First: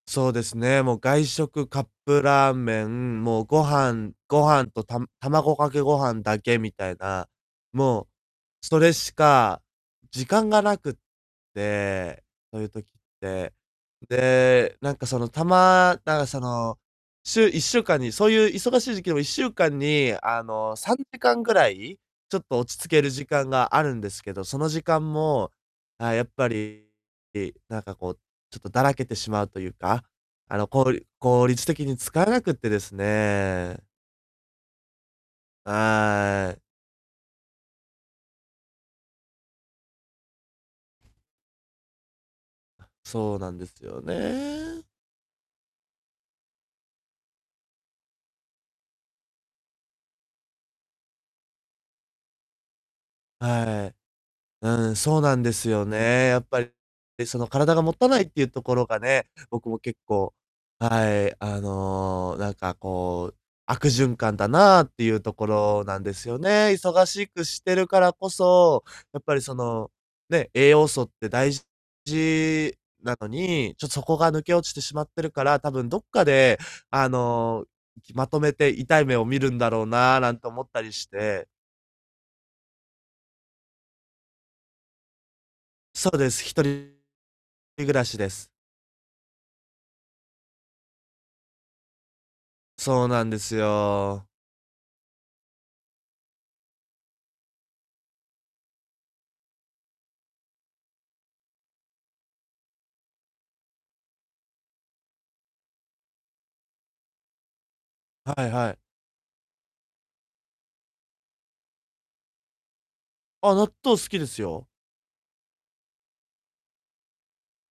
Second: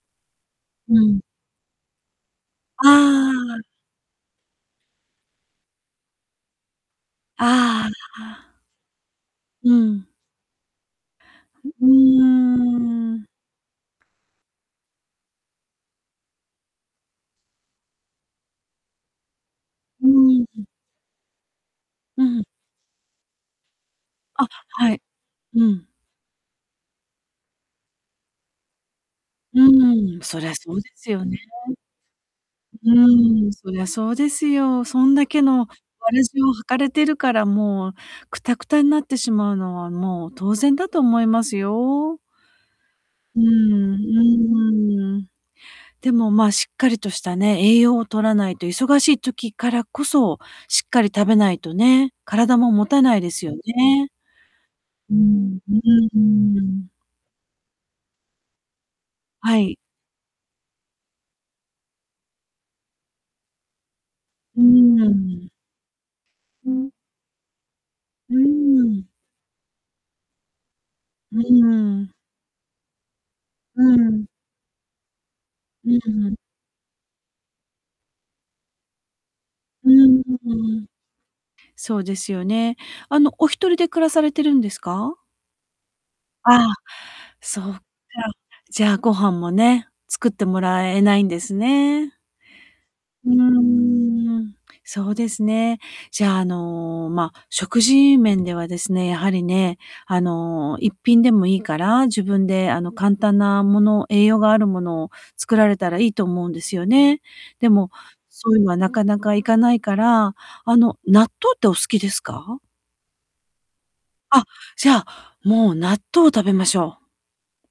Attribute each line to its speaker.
Speaker 1: そうですね。もう
Speaker 2: うん。
Speaker 1: 外食、カップラーメン、
Speaker 2: あ
Speaker 1: もう
Speaker 2: あ。
Speaker 1: ご飯ご飯とた卵かけご飯だけみたいな。
Speaker 2: あ
Speaker 1: も
Speaker 2: あああ。
Speaker 1: う、それしか
Speaker 2: うん。
Speaker 1: 時間がなくっ
Speaker 2: んう
Speaker 1: て、そういう時っ
Speaker 2: ーん。
Speaker 1: て。で、なんか、そのたまなんかその、週1週間にそういう忙しい時期でも1週間
Speaker 2: うー
Speaker 1: に、あ
Speaker 2: ん。うん。
Speaker 1: の、3時間ぐらい、
Speaker 2: う
Speaker 1: ちょっ
Speaker 2: ん。
Speaker 1: と落ち着ける時間があるんですけど、
Speaker 2: あ、
Speaker 1: その時
Speaker 2: はい。
Speaker 1: 間も、
Speaker 2: うん。
Speaker 1: あ、やっぱり。いなんかこう、ちょっとだらけてしまうと
Speaker 2: う
Speaker 1: いうか、
Speaker 2: んうん、そりゃ
Speaker 1: あの、
Speaker 2: そう
Speaker 1: こ
Speaker 2: で
Speaker 1: う
Speaker 2: すよね。
Speaker 1: 効率的に使えなくってです
Speaker 2: うん、そり
Speaker 1: ね。
Speaker 2: ゃそうですよ。そんだけの草鞋を
Speaker 1: ああい。
Speaker 2: 履かれてるからもう、くたくたになってしまうのは、もう当然だと思いますよ。
Speaker 1: そう
Speaker 2: う
Speaker 1: なんです
Speaker 2: ん、う
Speaker 1: よね。
Speaker 2: ーん。でも、ま、しっかりとしたね、栄養を摂らないと、忙しい時からこそ、しっかり食べないとね、体も持たないですよ
Speaker 1: はい。
Speaker 2: ね。
Speaker 1: うん、
Speaker 2: うー
Speaker 1: そうなんで
Speaker 2: ん、う
Speaker 1: す
Speaker 2: う
Speaker 1: よね、やっ
Speaker 2: ん、う
Speaker 1: ぱ
Speaker 2: ー
Speaker 1: り。
Speaker 2: ん。
Speaker 1: で、その体がもたないっていうところがね、
Speaker 2: は
Speaker 1: 僕
Speaker 2: い。
Speaker 1: も結構、はい、あの、なんかこう、悪循環だ
Speaker 2: うー
Speaker 1: なっていうとこ
Speaker 2: ん。
Speaker 1: ろなんですよ
Speaker 2: う
Speaker 1: ね。
Speaker 2: ん。
Speaker 1: 忙しくしてるからこ
Speaker 2: うー
Speaker 1: そ、
Speaker 2: ん。
Speaker 1: やっぱりその、ね、栄養素って
Speaker 2: う
Speaker 1: 大事
Speaker 2: うん。
Speaker 1: じなのに、
Speaker 2: う
Speaker 1: ちょっとそこ
Speaker 2: ん。
Speaker 1: が抜け落ちてしまってるから、多
Speaker 2: う
Speaker 1: 分ど
Speaker 2: ん
Speaker 1: っか
Speaker 2: うん。
Speaker 1: で、あの、いきまとめて痛い目を見るんだろう
Speaker 2: うーん、
Speaker 1: な、
Speaker 2: う
Speaker 1: なんて
Speaker 2: う
Speaker 1: 思った
Speaker 2: ん。
Speaker 1: りして。
Speaker 2: そうですよね。あの、お1人で暮らされてるんですか？
Speaker 1: そうです、ひと
Speaker 2: ああ、
Speaker 1: り
Speaker 2: そっか。
Speaker 1: り暮らしです。
Speaker 2: じゃあご飯もね、作ってもらえないんですね。
Speaker 1: そうなん
Speaker 2: うー
Speaker 1: ですよ。
Speaker 2: ん、そうですね。じゃあ、あの、ま、食事面ではですね、やはりね、あの、1品でもいいから、自分で、あの、簡単なもの、栄養があるものを作られたらいいと思うんですよね。でも、
Speaker 1: は
Speaker 2: そ
Speaker 1: い
Speaker 2: ういう
Speaker 1: は
Speaker 2: の
Speaker 1: い。
Speaker 2: はなかなか行かないから、あの、納豆ってお好きですか？
Speaker 1: あ、納豆好きです
Speaker 2: あ、
Speaker 1: よ。
Speaker 2: じゃあ、もう納豆を食べましょう。